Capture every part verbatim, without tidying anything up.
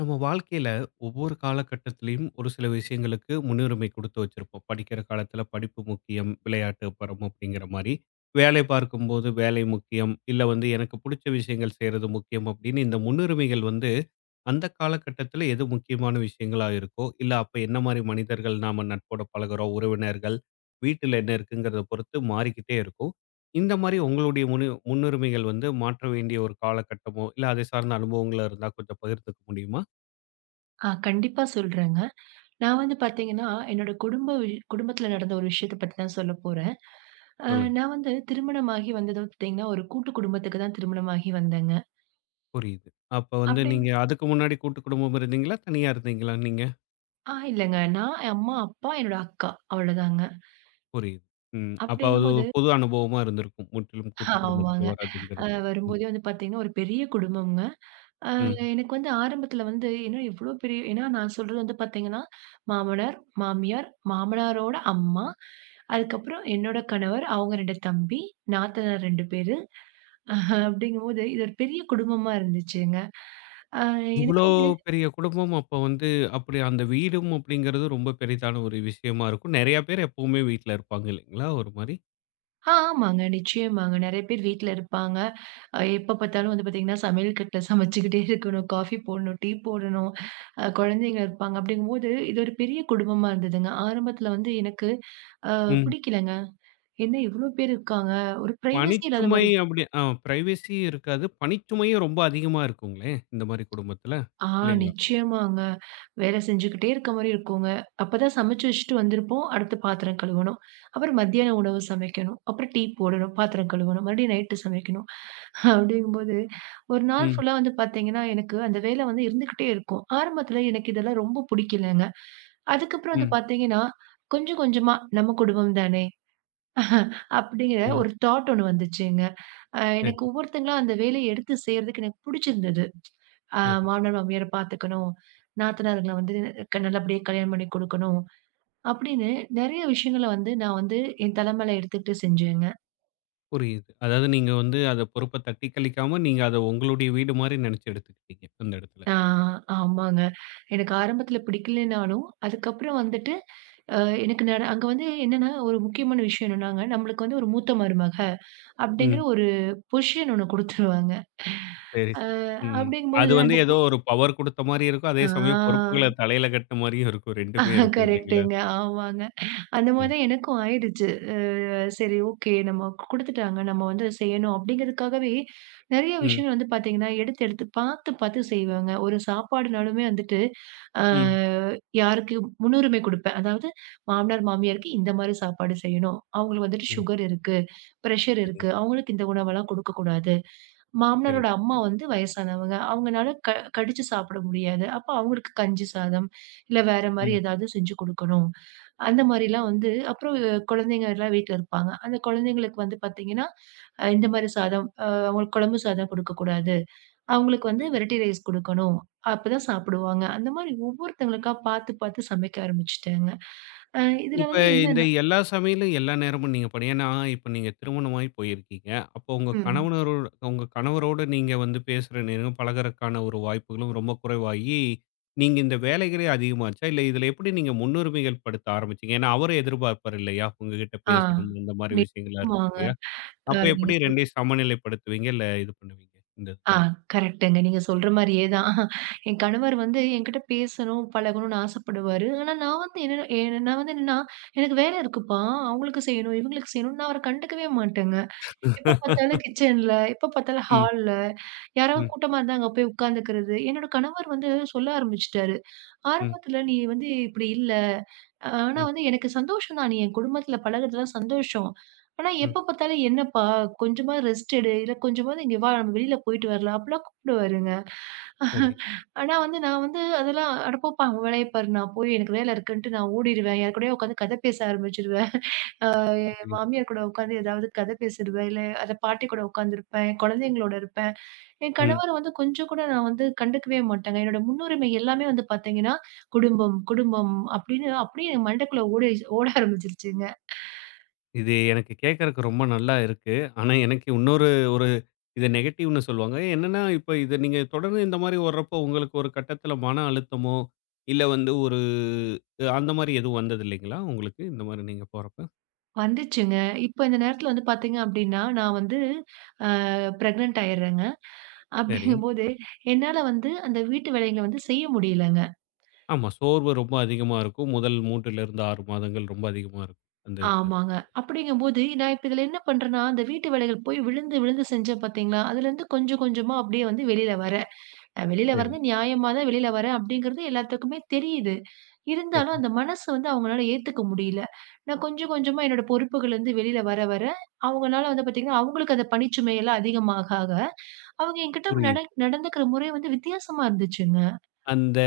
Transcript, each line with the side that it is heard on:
left: நம்ம வாழ்க்கையில ஒவ்வொரு காலகட்டத்திலயும் ஒரு சில விஷயங்களுக்கு முன்னுரிமை குடுத்து வச்சிருப்போம். படிக்கிற காலத்துல படிப்பு முக்கியம், விளையாட்டு அப்புறம் அப்படிங்கிற மாரி. வேலை பார்க்கும்போது வேலை முக்கியம், இல்ல வந்து எனக்கு புடிச்ச விஷயங்கள் செய்றது முக்கியம் அப்படின்னு இந்த முன்னுரிமைகள் வந்து அந்த காலகட்டத்துல எது முக்கியமான விஷயங்களா இருக்கோ, இல்ல அப்ப என்ன மாரி மனிதர்கள் நாம நட்போட பழகுறோம், உறவினர்கள், வீட்டுல என்ன இருக்குங்கிறத பொறுத்து மாறிக்கிட்டே இருக்கும். இந்த மாரி உங்களுடைய முனு முன்னுரிமைகள் வந்து மாற்ற வேண்டிய ஒரு காலகட்டமோ, இல்ல அதை சார்ந்த அனுபவங்களா இருந்தா கொஞ்சம் பகிர்ந்துக்க முடியுமா?
right: ஆ, கண்டிப்பா சொல்றேங்க. நான் வந்து பார்த்தீங்கன்னா, என்னோட குடும்ப விஷ் குடும்பத்தில நடந்த ஒரு விஷயத்த பத்தி தான் சொல்ல போறேன். அ
left: சொல்லுங்க.
right: நான் வந்து திருமணமாகி வந்தது பார்த்தீங்கன்னா, ஒரு கூட்டு குடும்பத்துக்கு தான் திருமணமாகி வந்தேங்க.
left: புரியுது. அப்ப வந்து
right: அப்படிங்க.
left: நீங்க அதுக்கு முன்னாடி கூட்டு குடும்பம் இருந்தீங்களா? தனியா இருந்தீங்களா நீங்க?
right: ஆ, இல்லங்க. நான், என் அம்மா, அப்பா, என்னோட அக்கா அவ்வளோதாங்க.
left: புரியுது. ம். அப்ப அது ஒரு
right: அப்படிங்கும்போது
left: புது அனுபவமா இருந்திருக்கும். முற்றிலும் கூட்டு
right: ஆமாங்க.
left: குடும்பத்துல
right: அ
left: வராதுங்கிறது. ம்,
right: வரும்போதே வந்து பார்த்தீங்கன்னா, ஒரு பெரிய குடும்பம்ங்க. அ
left: ம்.
right: எனக்கு வந்து ஆரம்பத்தில வந்து என்ன இவ்வளோ பெரிய, ஏன்னா நான் சொல்றது வந்து பார்த்தீங்கன்னா, மாமனார், மாமியார், மாமனாரோட அம்மா, அதுக்கப்புறம் என்னோட கணவர், அவங்க இரண்டு தம்பி, நாத்தனார் இரண்டு பேரு. அஹ அப்படிங்கும்போது, இது ஒரு பெரிய குடும்பமா இருந்துச்சுங்க. அ எனக்கு
left: இவ்ளோ
right: வந்து
left: பெரிய குடும்பம் அப்ப வந்து அப்படி அந்த வீடும் அப்படிங்கிறது ரொம்ப பெரிதான ஒரு விஷயமா இருக்கும். நெறைய பேர் எப்பவுமே வீட்ல இருப்பாங்க இல்லைங்களா? ஒரு மாரி.
right: ஆ, ஆமாங்க. நிச்சயமாங்க. நெறைய பேர் வீட்ல இருப்பாங்க. அ எப்ப பார்த்தாலும் வந்து பார்த்தீங்கன்னா, சமையல் கட்டுல சமைச்சுக்கிட்டே இருக்கணும். காஃபி போடணும், டீ போடணும். அ குழந்தைங்க இருப்பாங்க. அப்படிங்கும்போது, இது ஒரு பெரிய குடும்பமா இருந்ததுங்க. ஆரம்பத்துல வந்து எனக்கு அ
left: ம்.
right: பிடிக்கலங்க. என்ன இவ்ளோ பேர் இருக்காங்க. ஒரு பிரைவசி இல்லாத
left: பணிச்சுமை
right: மாரி.
left: அப்படி ஆ பிரைவசி இருக்காது. பணிச்சுமையும் ரொம்ப அதிகமா இருக்குங்களே! இந்த மாரி குடும்பத்துல.
right: ஆ,
left: இல்லைங்களா?
right: நிச்சயமாங்க. வேலை செஞ்சுக்கிட்டே இருக்க மாரி இருக்குங்க. அப்பதான் சமைச்சு வச்சுட்டு வந்திருப்போம். அடுத்து பாத்திரம் கழுவணும். அப்புறம் மத்தியான உணவு சமைக்கணும். அப்புறம் டீ போடணும். பாத்திரம் கழுவணும். மறுபடியும் நைட்டு சமைக்கணும். அப்படிங்கும்போது ஒரு நாள்
left: ம்,
right: ஃபுல்லா வந்து பாத்தீங்கன்னா, எனக்கு அந்த வேலை வந்து இருந்துகிட்டே இருக்கும். ஆரம்பத்துல எனக்கு இதெல்லாம் ரொம்ப புடிக்கலங்க. அதுக்கப்புறம் வந்து
left: ம்,
right: பாத்தீங்கன்னா, கொஞ்சம் கொஞ்சமா நம்ம குடும்பம் தானே அப்படிங்கிற
left: ம்.
right: ஒரு தாட் ஒண்ணு வந்துச்சுங்க. அ எனக்கு
left: சரி,
right: ஒவ்வொருத்தங்களா அந்த வேலைய எடுத்து செய்றதுக்கு எனக்கு புடிச்சிருந்தது. அ
left: சரி.
right: மாமனார், மாமியார பார்த்துக்கணும். நாத்தனாருங்கள வந்து க நல்லபடியா கல்யாணம் பண்ணி குடுக்கணும். அப்படின்னு நெறைய விஷயங்கள வந்து நான் வந்து என் தல மேல எடுத்துக்கிட்டு செஞ்சேங்க.
left: புரியுது. அதாவது நீங்க வந்து அத பொறுப்ப தட்டி கழிக்காம, நீங்க அத உங்களுடைய வீடு மாரி நெனச்சு எடுத்துக்கிட்டீங்க, அந்த இடத்துல.
right: ஆ, ஆமாங்க. எனக்கு ஆரம்பத்துல பிடிக்கலனாலும், அதுக்கப்புறம் வந்துட்டு அ எனக்கு நட அங்க வந்து என்னன்னா, ஒரு முக்கியமான விஷயம் என்னன்னாங்க, நம்மளுக்கு வந்து ஒரு மூத்த மருமக அப்படிங்கிற
left: ம்.
right: ஒரு பொசிஷன் ஒண்ணு குடுத்துருவாங்க.
left: சரி.
right: அ
left: சரி. ம். அது
right: அப்படிங்கும்போது
left: வந்து
right: அந்த பொ
left: ஏதோ ஒரு பவர் குடுத்த மாரியும் இருக்கும். அதே சமயம் பொறுப்புகள தலையில கட்டுன மாரியும் இருக்கும்.
right: ஆ,
left: ரெண்டுமே இருக்கும் இல்லைங்களா?
right: கரெக்ட்டுங்க. ஆமாங்க. அந்த மாரி
left: ம்.
right: தான் எனக்கும் ஆயிடுச்சு. அ சரி, ஓகே, நம்ம குடுத்துட்டாங்க. நம்ம வந்து செய்யணும் அப்படிங்கிறதுக்காகவே நெறைய
left: ம்.
right: விஷயங்கள் வந்து பார்த்தீங்கன்னா, எடுத்து எடுத்து பார்த்து பார்த்து செய்வேங்க. ஒரு சாப்பாடுனாலுமே வந்துட்டு, அ
left: ம்.
right: யாருக்கு முன்னுரிமை குடுப்பேன். அதாவது மாமனார், மாமியாருக்கு இந்த மாரி சாப்பாடு செய்யணும். அவங்களுக்கு வந்துட்டு
left: ம்.
right: சுகர் இருக்கு, பிரஷர்
left: சரி,
right: இருக்கு. அவங்களுக்கு இந்த உணவெல்லாம் குடுக்கக்கூடாது.
left: சரி.
right: மாமனாரோட அம்மா வந்து வயசானவங்க. அவங்கனால க கடிச்சு சாப்பிட முடியாது. அப்ப அவங்களுக்கு கஞ்சி சாதம், இல்ல வேற மாரி
left: ம்.
right: ஏதாவது செஞ்சு குடுக்கணும். அந்த மாரிலாம் வந்து அப்புறம் குழந்தைங்க எல்லாம் வீட்ல இருப்பாங்க. அந்த குழந்தைங்களுக்கு வந்து பார்த்தீங்கன்னா, அ இந்த மாரி சாதம் அ அவங்களுக்கு குழம்பு சாதம் குடுக்கக்கூடாது. அவங்களுக்கு வந்து
left: புரியுது.
right: வெரைட்டி ரைஸ் குடுக்கணும். அப்பதான் சாப்பிடுவாங்க. அந்த மாரி ஒவ்வொருத்தவங்களுக்கா பார்த்து, பார்த்து சமைக்க ஆரம்பிச்சுட்டேங்க. அ இதுல
left: இப்ப
right: வந்து
left: இந்த
right: என்னன்னா,
left: எல்லா சமையலும் எல்லா நேரமும் நீங்க பண் ஏன்னா, இப்ப நீங்க திருமணமாகி போயிருக்கீங்க. அப்போ உங்க
right: ம்.
left: கணவனரோ உங்க கணவரோட நீங்க வந்து பேசுற நேரம், பழகுறக்கான ஒரு வாய்ப்புகளும் ரொம்ப குறைவாகி, நீங்க இந்த வேலைகளே அதிகமாச்சா? இல்ல இதில எப்படி நீங்க முன்னுரிமைகள் படுத்த ஆரம்பிச்சீங்க? ஏன்னா, அவரும் எதிர்பார்ப்பார் இல்லையா? உங்ககிட்ட
right: ஆ.
left: பேசணும் இந்த மாரி விஷயங்கள்லாம் இருக்கும்
right: நிச்சயமாங்க.
left: இல்லையா?
right: அ
left: அப்ப
right: நீங்க
left: எப்படி
right: சொல்
left: ரெண்டையும் சமநிலைப்படுத்துவீங்க? இல்ல இது பண்ணுவீங்க இந்த
right: ஆ,
left: இதில?
right: கரெக்ட்டுங்க. நீங்க சொல்ற மாரியே தான். என் கணவர் வந்து என்கிட்ட பேசணும், பழகணும்னு ஆசைப்படுவாரு. ஆனா நான் வந்து என்ன என்ன- நான் வந்து என்னன்னா, எனக்கு வேலை இருக்குப்பா, அவங்களுக்கு செய்யணும், இவங்களுக்கு செய்யணும்னு நான் அவர கண்டுக்கவே மாட்டேங்க. எப்ப பார்த்தாலும் கிச்சன்ல, எப்ப பார்த்தாலும்
left: ம்,
right: ஹால்ல, யாராவது
left: ம்,
right: கூட்டமா இருந்தா அங்க போய் உட்காந்துக்கிறது. என்னோட கணவர் வந்து சொல்ல ஆரம்பிச்சுட்டாரு.
left: ம்,
right: ஆரம்பத்துல நீ வந்து இப்படி இல்ல. அஹ் ஆனா
left: ம்,
right: வந்து எனக்கு சந்தோஷம் தான். நீ என் குடும்பத்துல பழகுறதுலாம் சந்தோஷம். ஆனா
left: ம்.
right: எப்ப பார்த்தாலும் என்னப்பா, கொஞ்சமா ரெஸ்ட் எடு. இல்ல கொஞ்சமாவது இங்க வா, நம்ம வெளியில போயிட்டு வரலாம். அப்படிலாம் கூப்பிடுவாருங்க.
left: சரி.
right: ஆனா வந்து நான் வந்து அதெல்லாம் அட போப்பா, உன் வேலைய பாரு. நான் போய் எனக்கு வேலை இருக்குன்ட்டு நான் ஓடிருவேன். யார் கூடயோ உட்காந்து கதை பேச ஆரம்பிச்சுருவேன்.
left: புரியுது.
right: மாமியார் கூட உட்காந்து ஏதாவது கதை பேசிடுவேன். இல்ல அந்த பாட்டி கூட உட்காந்துருப்பேன். குழந்தைங்களோட இருப்பேன். என்
left: ம்.
right: கணவர வந்து கொஞ்சம் கூட நான் வந்து கண்டுக்கவே மாட்டேங்க. என்னோட முன்னுரிமை எல்லாமே வந்து பார்த்தீங்கன்னா, குடும்பம், குடும்பம் அப்படின்னு அப்படியே என் மண்டைக்குள்ள ஓடிருச்சு, ஓட ஆரம்பிச்சுருச்சுங்க.
left: இது எனக்கு கேட்கறக்கு ரொம்ப நல்லா இருக்கு. ஆனா, எனக்கு இன்னொரு ஒரு இத நெகட்டிவ்ன்னு சொல்லுவாங்க. என்னன்னா, இப்ப இத நீங்க தொடர்ந்து இந்த மாரி வர்றப்போ, உங்களுக்கு ஒரு கட்டத்தில மன அழுத்தமோ, இல்ல வந்து ஒரு அந்த மாரி எதுவும் வந்தது இல்லைங்களா? உங்களுக்கு இந்த மாரி நீங்க போறப்ப?
right: வந்துச்சுங்க. இப்ப இந்த நேரத்துல வந்து பார்த்தீங்க அப்படின்னா, நான் வந்து அ பிரெக்னன்ட் ஆயிடுறேங்க.
left: சரி.
right: அப்படிங்கும்போது, என்னால வந்து அந்த வீட்டு வேலைகள வந்து செய்ய முடியல.
left: ஆமா. சோர்வு ரொம்ப அதிகமா இருக்கும். முதல் மூணுலிருந்து ஆறு மாதங்கள் ரொம்ப அதிகமா இருக்கும். அந்த இதுல.
right: ஆமாங்க. அப்படிங்கும்போது நான் இப்ப இதுல என்ன பண்றேன்னா, அந்த வீட்டு வேலைகள் போய் விழுந்து, விழுந்து செஞ்சேன் பார்த்தீங்களா? அதுலருந்து கொஞ்சம் கொஞ்சமா அப்படியே வந்து வெளியில வரேன். நான் வெளியில
left: சரி,
right: வர்றது நியாயமா தான் வெளியில வரேன் அப்படிங்கிறது எல்லாத்துக்குமே தெரியுது. இருந்தாலும்
left: சரி.
right: அந்த மனசு வந்து அவங்களால ஏத்துக்க முடியல. நான் கொஞ்சம் கொஞ்சமா என்னோட பொறுப்புகள்லருந்து வெளியில வர, வர, அவங்கனால வந்து பார்த்தீங்கன்னா, அவங்களுக்கு அந்த பணிச்சுமை எல்லாம் அதிகமாக ஆக, அவங்க என்கிட்ட நட
left: புரியுது.
right: நடந்துக்கிற முறை வந்து வித்தியாசமா இருந்துச்சுங்க.
left: அந்த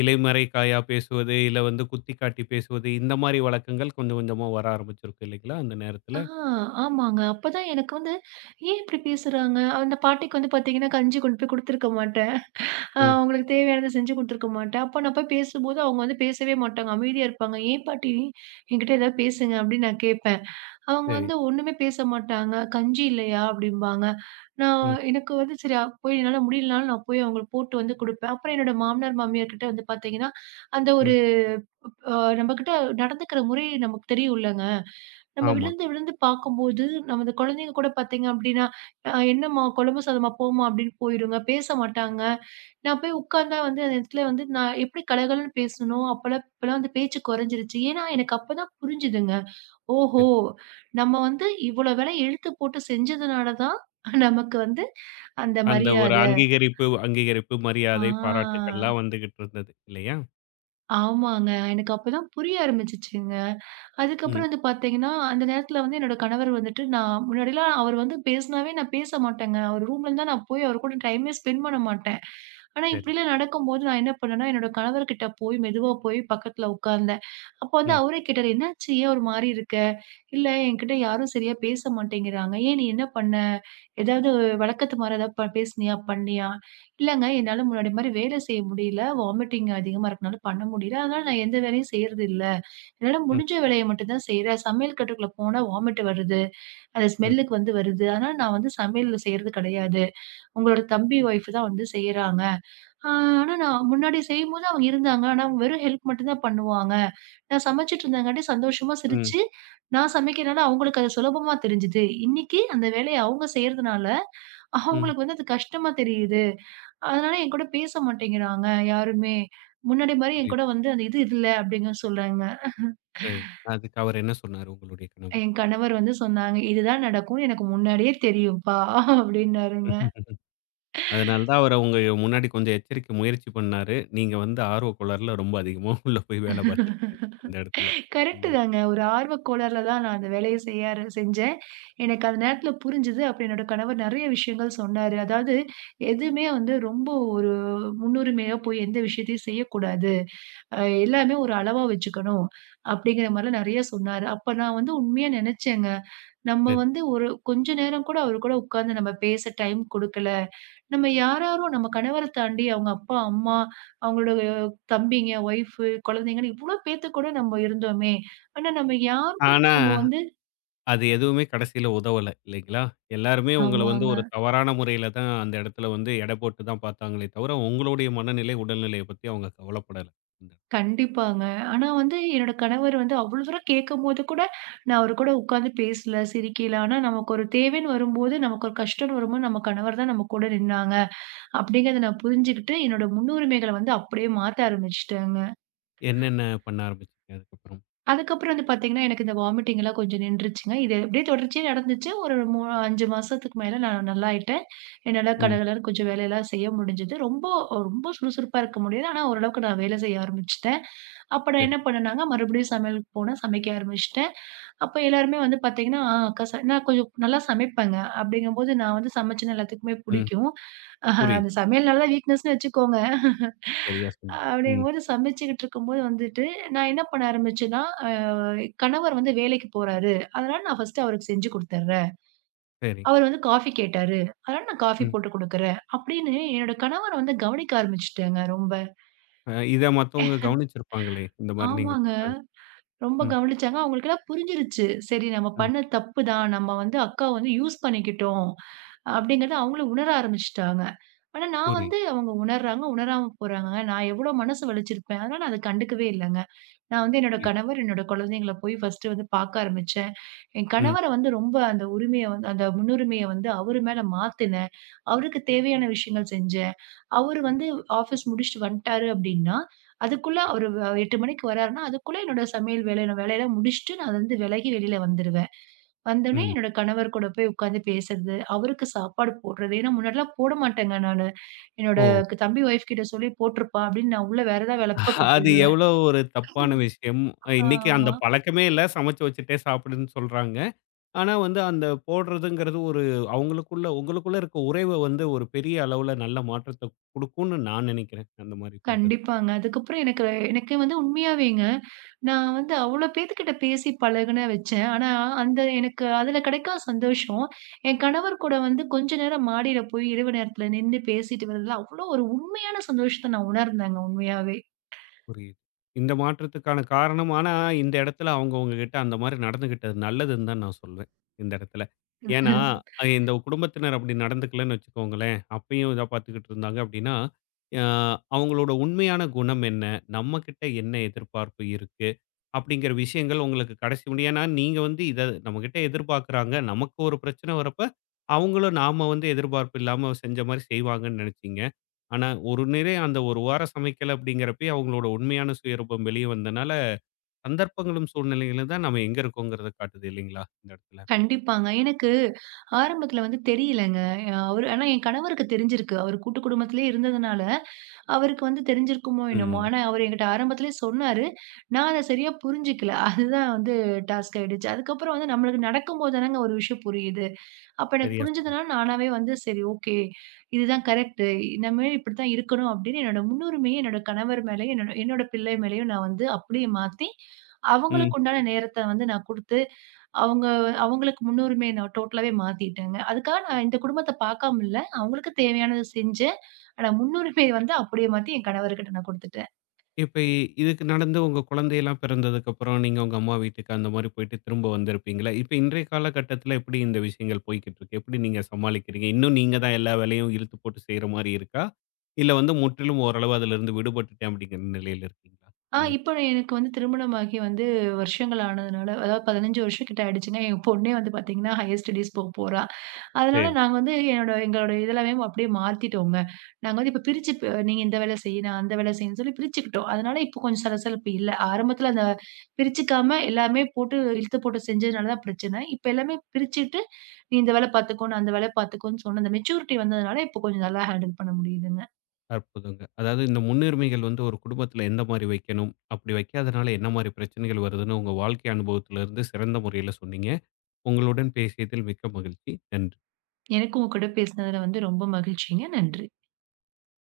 left: இலைமறை காயா பேசுவது, இல்ல வந்து குத்தி காட்டி பேசுவது, இந்த மாரி வழக்கங்கள் கொஞ்சம் கொஞ்சமா வர ஆரம்பிச்சிருக்கும் இல்லைங்களா? அந்த நேரத்தில.
right: ஆ, ஆமாங்க. அப்பதான் எனக்கு வந்து ஏன் இப்படி பேசுறாங்க? அந்த பாட்டிக்கு வந்து பார்த்தீங்கன்னா, கஞ்சி கொண்டு போய் குடுத்துருக்க மாட்டேன். ஆ,
left: ம்.
right: அவங்களுக்கு தேவையானத செஞ்சு குடுத்துருக்க மாட்டேன். அப்ப நான் போய் பேசும்போது அவங்க வந்து பேசவே மாட்டாங்க. அமைதியா இருப்பாங்க. "ஏன் பாட்டி என்கிட்ட ஏதாவது பேசுங்க" அப்படின்னு நான் கேட்பேன். அவங்க
left: சரி.
right: வந்து ஒண்ணுமே பேச மாட்டாங்க. "கஞ்சி இல்லையா?" அப்படிம்பாங்க. நான்
left: ம்.
right: எனக்கு வந்து சரி, அ- போய் என்னால முடியலனாலும் நான் போய் அவங்களுக்கு போட்டு வந்து குடுப்பேன். அப்புறம் என்னோட மாமனார், மாமியார் கிட்ட வந்து பார்த்தீங்கன்னா, அந்த ஒரு
left: ம்.
right: அ நம்மகிட்ட நடந்துக்கிற முறை நமக்கு தெரியும்லங்க. நம்ம
left: ஆமா.
right: விழுந்து விழுந்து பார்க்கும்போது நம்ம இந்த குழந்தைங்க கூட பார்த்தீங்க அப்படின்னா, "அ, என்னம்மா குழம்பு சாதமா? போம்மா" அப்படின்னு போயிருங்க. பேச மாட்டாங்க. நான் போய் உட்கார்ந்தா வந்து அந்த இடத்துல வந்து நான் எப்படி கலகலன்னு பேசனனோ, அப்பலாம் இப்பலாம் வந்து பேச்சு குறைஞ்சிருச்சு. ஏன்னா, எனக்கு அப்பதான் புரிஞ்சுதுங்க. ஓஹோ!
left: சரி.
right: நம்ம வந்து இவ்வளோ வேலை இழுத்து போட்டு செஞ்சதுனால தான் நமக்கு வந்து அந்த
left: அந்த ஒரு
right: மரியாத.
left: அங்கீகரிப்பு அங்கீகரிப்பு, மரியாதை,
right: ஆ,
left: பாராட்டுக்கள்லாம் வந்துகிட்டு இருந்தது. இல்லையா?
right: ஆமாங்க. எனக்கு அப்பதான் புரிய ஆரம்பிச்சுச்சுங்க.
left: ம்.
right: அதுக்கப்புறம் வந்து பார்த்தீங்கன்னா, அந்த நேரத்தில வந்து என்னோட கணவர் வந்துட்டு, நான் முன்னாடிலாம் அவர் வந்து பேசினாவே நான் பேச மாட்டேங்க. அவர் ரூம்ல இருந்தா நான் போய் அவர் கூட டைமே ஸ்பெண்ட் பண்ண மாட்டேன். ஆனா
left: சரி.
right: இப்படிலாம் நடக்கும்போது நான் என்ன பண்ணேன்னா, என்னோட கணவர்கிட்ட போய் மெதுவா போய் பக்கத்தில உட்கார்ந்தேன். அப்போ வந்து
left: ம்.
right: அவரே கேட்டாரு, "என்னாச்சு? ஏன் ஒரு மாரி இருக்க? இல்ல என்கிட்ட யாரும் சரியா பேச மாட்டேங்கிறாங்க. ஏன் நீ என்ன பண்ண? ஏதாவது வழக்கத்து மாரி ஏதாவது ப பேசினியா? பண்ணியா?" "இல்லங்க, என்னால முன்னாடி மாரி வேலை செய்ய முடியல. வாமிட்டிங் அதிகமா இருக்கனால பண்ண முடியல. அதனால நான் எந்த வேலையும் செய்றதில்ல." என்னால
left: ம்.
right: முடிஞ்ச வேலைய மட்டும் தான் செய்றேன். சமையல் கட்டுக்குள்ள போனா வாமிட் வருது. அந்த
left: ம்.
right: ஸ்மெல்லுக்கு வந்து வருது. அதனால நான் வந்து சமையல் செய்றது கிடையாது. உங்களோட தம்பி ஒய்ஃப் தான் வந்து செய்றாங்க. ஆ, ஆனா நான் முன்னாடி செய்யும்போது அவங்க இருந்தாங்க. ஆனா அவங்க வெறும் ஹெல்ப் மட்டும் தான் பண்ணுவாங்க. நான் சமைச்சுட்டு இருந்தங்காட்டி சந்தோஷமா
left: ம்.
right: சிரிச்சு, நான் சமைக்கிறனால அவங்களுக்கு அது சுலபமா தெரிஞ்சுது. இன்னைக்கு அந்த வேலைய அவங்க செய்றதுனால,
left: ம்.
right: அவங்களுக்கு வந்து அது கஷ்டமா தெரியுது. அதனால என்கூட பேச மாட்டேங்கிறாங்க யாருமே. முன்னாடி மாரி என்கூட
left: புரியுது.
right: வந்து அந்த இது இல்ல அப்டின்னு சொல்றாங்க.
left: சரி. அதுக்கு அவர் என்ன சொன்னாரு உங்களுடைய கணவர்?
right: என் கணவர் வந்து சொன்னாங்க. "இதுதான் நடக்கும்னு எனக்கு முன்னாடியே தெரியும்ப்பா" அப்டின்னாருங்க.
left: அதனால தான் அவர உங்க முன்னாடி கொஞ்சம் எச்சரிக்க முயற்சி பண்ணாரு. நீங்க வந்து ஆர்வ கோளாறுல ரொம்ப அதிகமா உள்ள போய் வேல பார்த்துருக்கீங்க, அந்த இடத்துல.
right: கரெக்ட்டு
left: ம்.
right: தாங்க. ஒரு ஆர்வக்கோளாறுல தான் நான் அந்த வேலைய செய்ய ஆர செஞ்சேன். எனக்கு அந்த நேரத்துல புரிஞ்சது. அப்ப என்னோட கணவர் நெறைய விஷயங்கள் சொன்னாரு. அதாவது எதுவுமே வந்து ரொம்ப ஒரு முன்னுரிமையா போய் எந்த விஷயத்தையும் செய்யக்கூடாது. அ எல்லாமே ஒரு அளவா வச்சுக்கணும். அப்டிங்கிற மாரிலாம் நெறைய சொன்னாரு. அப்ப நான் வந்து உண்மையா நெனச்சேங்க. நம்ம
left: சரி.
right: வந்து ஒரு கொஞ்ச நேரம் கூட அவரு கூட உட்கார்ந்து நம்ம பேச டைம் குடுக்கல. நம்ம யாராரோ நம்ம கணவர தாண்டி அவங்க அப்பா, அம்மா, அவங்களோட தம்பிங்க, ஒய்ஃபு, குழந்தைங்கன்னு இவ்ளோ பேத்து கூட நம்ம இருந்தோமே! ஆனா நம்ம யாருக்குமே
left: ஆனா
right: நம்ம வந்து
left: அது எதுவுமே கடைசியில உதவல இல்லைங்களா? எல்லாருமே உங்கள வந்து
right: ஆமாங்க.
left: ஒரு தவறான முறையில தான் அந்த இடத்துல வந்து எடை போட்டு தான் பார்த்தாங்களே தவிர, உங்களுடைய மனநிலை, உடல்நிலைய பத்தி அவங்க கவலைப்படல. அந்த
right: கண்டிப்பாங்க. ஆனா வந்து என்னோட கணவர் வந்து அவ்ளோ தூரம் கேட்கும்போது கூட நான் அவரு கூட உட்கார்ந்து பேசல, சிரிக்கல. ஆனா நமக்கு ஒரு தேவைன்னு வரும்போது, நமக்கு ஒரு கஷ்டம்ன்னு வரும்போது, நம்ம கணவர் தான் நம்ம கூட நின்னாங்க. அப்டிங்கிறத நான் புரிஞ்சுகிட்டு, என்னோட முன்னுரிமைகள வந்து அப்படியே மாத்த ஆரம்பிச்சுட்டேங்க.
left: என்னென்ன பண்ண ஆரம்பிச்சீங்க அதுக்கப்புறம்?
right: அதுக்கப்புறம் வந்து பார்த்தீங்கன்னா, எனக்கு இந்த வாமிட்டிங் எல்லாம் கொஞ்சம் நின்றுச்சுங்க. இது அப்படியே தொடர்ச்சியா நடந்துச்சு. ஒரு மூ ஐந்து மாசத்துக்கு மேல நான் நல்லாயிட்டேன். என்னால
left: ம்.
right: கடகடன்னு கொஞ்சம் வேலையெல்லாம் செய்ய முடிஞ்சது. ரொம்ப ரொம்ப சுறுசுறுப்பா இருக்க முடியாது. ஆனா, ஓரளவுக்கு நான் வேலை செய்ய ஆரம்பிச்சுட்டேன். அப்ப நான்
left: சரி.
right: என்ன பண்ணேன்னாங்க, மறுபடியும் சமையலுக்கு போனேன். சமைக்க ஆரம்பிச்சுட்டேன். அப்ப எல்லாருமே வந்து பார்த்தீங்கன்னா, "ஆ அக்கா ச", நான் கொஞ்சம் நல்லா சமைப்பேங்க. அப்படிங்கும்போது நான் வந்து சமைச்சேன்னா எல்லாத்துக்குமே
left: ம்.
right: பிடிக்கும். அஹ்,
left: புரியுது.
right: அந்த சமையல் நல்லா வீக்னஸ்ன்னு வச்சுக்கோங்க.
left: சரியா சொன்னீங்க. ம்.
right: அப்படிங்கும்போது சமைச்சுக்கிட்டு இருக்கும்போது வந்துட்டு, நான் என்ன பண்ண ஆரம்பிச்சேன்னா, அ கணவர் வந்து வேலைக்கு போறாரு. அதனால நான் ஃபர்ஸ்ட்டு அவருக்கு செஞ்சு குடுத்துர்றேன்.
left: சரி.
right: அவர் வந்து காஃபி கேட்டாரு. அதனால நான் காஃபி
left: ம்.
right: போட்டு குடுக்குறேன். அப்படின்னு என்னோட கணவர வந்து கவனிக்க ஆரம்பிச்சுட்டேங்க ரொம்ப.
left: அ இத மத்தவங்க கவனிச்சிருப்பாங்களே! இந்த மாரி நீங்க
right: ஆமாங்க.
left: பண்றது.
right: ரொம்ப
left: ம்.
right: கவனிச்சாங்க. அவங்களுக்கெல்லாம் புரிஞ்சிருச்சு. சரி, நம்ம
left: ம்.
right: பண்ணது தப்பு தான். நம்ம வந்து அக்காவ வந்து யூஸ் பண்ணிக்கிட்டோம். அப்படிங்கிறத அவங்களும் உணர ஆரம்பிச்சுட்டாங்க. ஆனா நான் வந்து
left: புரியுது,
right: அவங்க உணர்றாங்க, உணராம போறாங்கங்க. நான் எவ்வளோ மனசு வலிச்சிருப்பேன். அதனால நான் அத கண்டுக்கவே இல்லங்க. நான் வந்து என்னோட
left: புரியுது.
right: கணவர், என்னோட குழந்தைங்கள போய் ஃபர்ஸ்ட்டு வந்து பார்க்க ஆரம்பிச்சேன். என்
left: ம்.
right: கணவர வந்து ரொம்ப அந்த உரிமைய வந்து அந்த முன்னுரிமைய வந்து அவரு மேல மாத்துனேன். அவருக்கு தேவையான விஷயங்கள் செஞ்சேன். அவரு வந்து ஆஃபீஸ் முடிச்சுட்டு வந்துட்டாரு அப்படின்னா, அதுக்குள்ள
left: சரி.
right: அவரு வ எட்டு மணிக்கு வராருன்னா, அதுக்குள்ள என்னோட சமையல் வேலை என்னோட வேலையெல்லாம் முடிச்சுட்டு நான் அதுலருந்து விலகி வெளியில வந்துருவேன். வந்தோனே
left: ம்.
right: என்னோட கணவர் கூட போய் உட்காந்து பேசுறது, அவருக்கு சாப்பாடு போடுறது. ஏன்னா முன்னாடிலாம் போட மாட்டேங்க நானு. என்னோட
left: ஓ!
right: தம்பி ஒய்ஃப் கிட்ட சொல்லி போட்டுருப்பா அப்படின்னு நான் உள்ள வேற ஏதாவது வேலை பார்க்க
left: அது
right: போயிடுவேன்.
left: எவ்வளோ ஒரு தப்பான விஷயம். அஹ் இன்னைக்கு அந்த
right: ஆமா.
left: பழக்கமே இல்ல. சமைச்சு வச்சுட்டே சாப்பிடுன்னு சொல்றாங்க. ஆனா வந்து அந்த போடுறதுங்கிறது ஒரு அவங்களுக்குள்ள உங்களுக்குள்ள இருக்க உறவ வந்து ஒரு பெரிய அளவுல நல்ல மாற்றத்த குடுக்கும்னு நான் நினைக்கிறேன். அந்த மாரி பண்றது.
right: கண்டிப்பாங்க. அதுக்கப்புறம் எனக்கு எனக்கு வந்து உண்மையாவேங்க, நான் வந்து அவ்ளோ பேத்துக்கிட்ட பேசி பழகுன வச்சேன். ஆனா, அந்த எனக்கு அதுல கிடைக்காத சந்தோஷம், என் கணவர் கூட வந்து கொஞ்ச நேரம் மாடியில போய் இரவு நேரத்துல நின்னு பேசிட்டு வரதுல, அவ்ளோ ஒரு உண்மையான சந்தோஷத்த நான் உணர்ந்தேங்க உண்மையாவே.
left: புரியுது. இந்த மாற்றத்துக்கான காரணம் ஆனா, இந்த இடத்துல அவங்க உங்ககிட்ட அந்த மாரி நடந்துகிட்டது நல்லதுன்னு தான் நான் சொல்வேன், இந்த இடத்துல. ஏன்னா, அ இந்த குடும்பத்தினர் அப்படி நடந்துக்கலன்னு வச்சுக்கோங்களேன், அப்பயும் இதா பார்த்துக்கிட்டு இருந்தாங்க அப்படின்னா, அ அவங்களோட உண்மையான குணம் என்ன? நம்மகிட்ட என்ன எதிர்பார்ப்பு இருக்கு? அப்படிங்கிற விஷயங்கள் உங்களுக்கு கடைசி முடிய ஏன்னா நீங்க வந்து இத நம்மகிட்ட எதிர்பார்க்குறாங்க. நமக்கு ஒரு பிரச்சனை வரப்ப, அவங்களும் நாம வந்து எதிர்பார்ப்பு இல்லாம செஞ்ச மாரி செய்வாங்கன்னு நினைச்சீங்க. ஆனா, ஒரு நிறை அந்த ஒரு வாரம் சமைக்கல அப்படிங்கிறப்பயே அவங்களோட உண்மையான சுயரூபம் வெளிய வந்தனால, சந்தர்ப்பங்களும் சூழ்நிலைகளும் தான் நம்ம எங்க இருக்கோங்கிறத காட்டுது இல்லைங்களா? இந்த இடத்துல.
right: கண்டிப்பாங்க. எனக்கு ஆரம்பத்துல வந்து தெரியலங்க. அ அவரு, ஆனா என் கணவருக்கு தெரிஞ்சிருக்கு. அவரு கூட்டு குடும்பத்திலே இருந்ததுனால, அவருக்கு வந்து தெரிஞ்சிருக்குமோ என்னமோ!
left: ம்.
right: ஆனா அவரு என்கிட்ட ஆரம்பத்திலே சொன்னாரு. நான் அத சரியா புரிஞ்சுக்கல. அதுதான் வந்து டாஸ்க் ஆயிடுச்சு. அதுக்கப்புறம் வந்து நம்மளுக்கு நடக்கும்போது தானங்க ஒரு விஷயம் புரியுது. அப்ப எனக்கு
left: சரியா சொன்னீங்க.
right: புரிஞ்சதுனால நானாவே வந்து சரி, ஓகே. இதுதான் கரெக்ட். இனிமே இப்படித்தான் இருக்கணும் அப்படின்னு என்னோட முன்னுரிமைய என்னோட கணவர் மேலயும், என்னோட என்னோட பிள்ளை மேலயும் நான் வந்து அப்படியே மாத்தி,
left: ம்.
right: அவங்களுக்கு உண்டான நேரத்த வந்து நான் குடுத்து, அவங்க அவங்களுக்கு முன்னுரிமைய நான் டோட்டலாவே மாத்திட்டேங்க. அதுக்காக நான் இந்த குடும்பத்த பாக்காம இல்ல. அவங்களுக்கு தேவையானத செஞ்சேன். ஆனா முன்னுரிமைய வந்து அப்படியே மாத்தி என் கணவர்கிட்ட நான் குடுத்துட்டேன்.
left: இப்ப இதுக்கு நடந்து உங்க குழந்தையெல்லாம் பிறந்ததுக்கப்புறம், நீங்க உங்க அம்மா வீட்டுக்கு அந்த மாரி போயிட்டு திரும்ப வந்திருப்பீங்களா? இப்ப இன்றைய காலகட்டத்தில எப்படி இந்த விஷயங்கள் போய்க்கிட்டு இருக்கு? எப்படி நீங்க சமாளிக்கிறீங்க? இன்னும் நீங்க தான் எல்லா வேலையும் இழுத்து போட்டு செய்ற மாரி இருக்கா? இல்ல வந்து முற்றிலும் ஓரளவு அதிலிருந்து விடுபட்டுட்டேன் அப்படிங்கிற நிலையில இருக்கீங்களா?
right: ஆ,
left: நீங்க.
right: இப்ப எனக்கு வந்து திருமணமாகி வந்து வருஷங்கள் ஆனதுனால, அதாவது பதினைந்து வருஷம் கிட்ட ஆயிடுச்சுங்க. என் பொண்ணே வந்து பாத்தீங்கன்னா, ஹையர் ஸ்டடீஸ் போக போறா. அதனால
left: சரி.
right: நாங்க வந்து என்னோட எங்களோட இதெல்லாமே அப்படியே மாத்திட்டோங்க. நாங்க வந்து இப்ப பிரிச்சு, ப நீங்க இந்த வேலை செய், நான் அந்த வேலை செய்யன்னு சொல்லி பிரிச்சுக்கிட்டோம். அதனால இப்ப கொஞ்சம் சலசலப்பு இல்ல. ஆரம்பத்துல அந்த பிரிச்சுக்காம எல்லாமே போட்டு இழுத்து போட்டு செஞ்சதுனால தான் பிரச்சனை. இப்ப எல்லாமே பிரிச்சுட்டு, நீ இந்த வேலை பார்த்துக்கோ, நான் அந்த வேலை பார்த்துக்கோன்னு சொன்ன அந்த மெச்சூரிட்டி வந்ததுனால இப்ப கொஞ்சம் நல்லா ஹேண்டில் பண்ண முடியுதுங்க.
left: அற்புதங்க. அதாவது இந்த முன்னுரிமைகள் வந்து ஒரு குடும்பத்தில எந்த மாரி வைக்கணும், அப்படி வைக்காதனால என்ன மாரி பிரச்சனைகள் வருதுன்னு உங்க வாழ்க்கை அனுபவத்திலிருந்து சிறந்த முறையில சொன்னீங்க. உங்களுடன் பேசியதில் மிக்க மகிழ்ச்சி. நன்றி.
right: எனக்கும் உங்க கூட பேசினதுல வந்து ரொம்ப மகிழ்ச்சிங்க. நன்றி.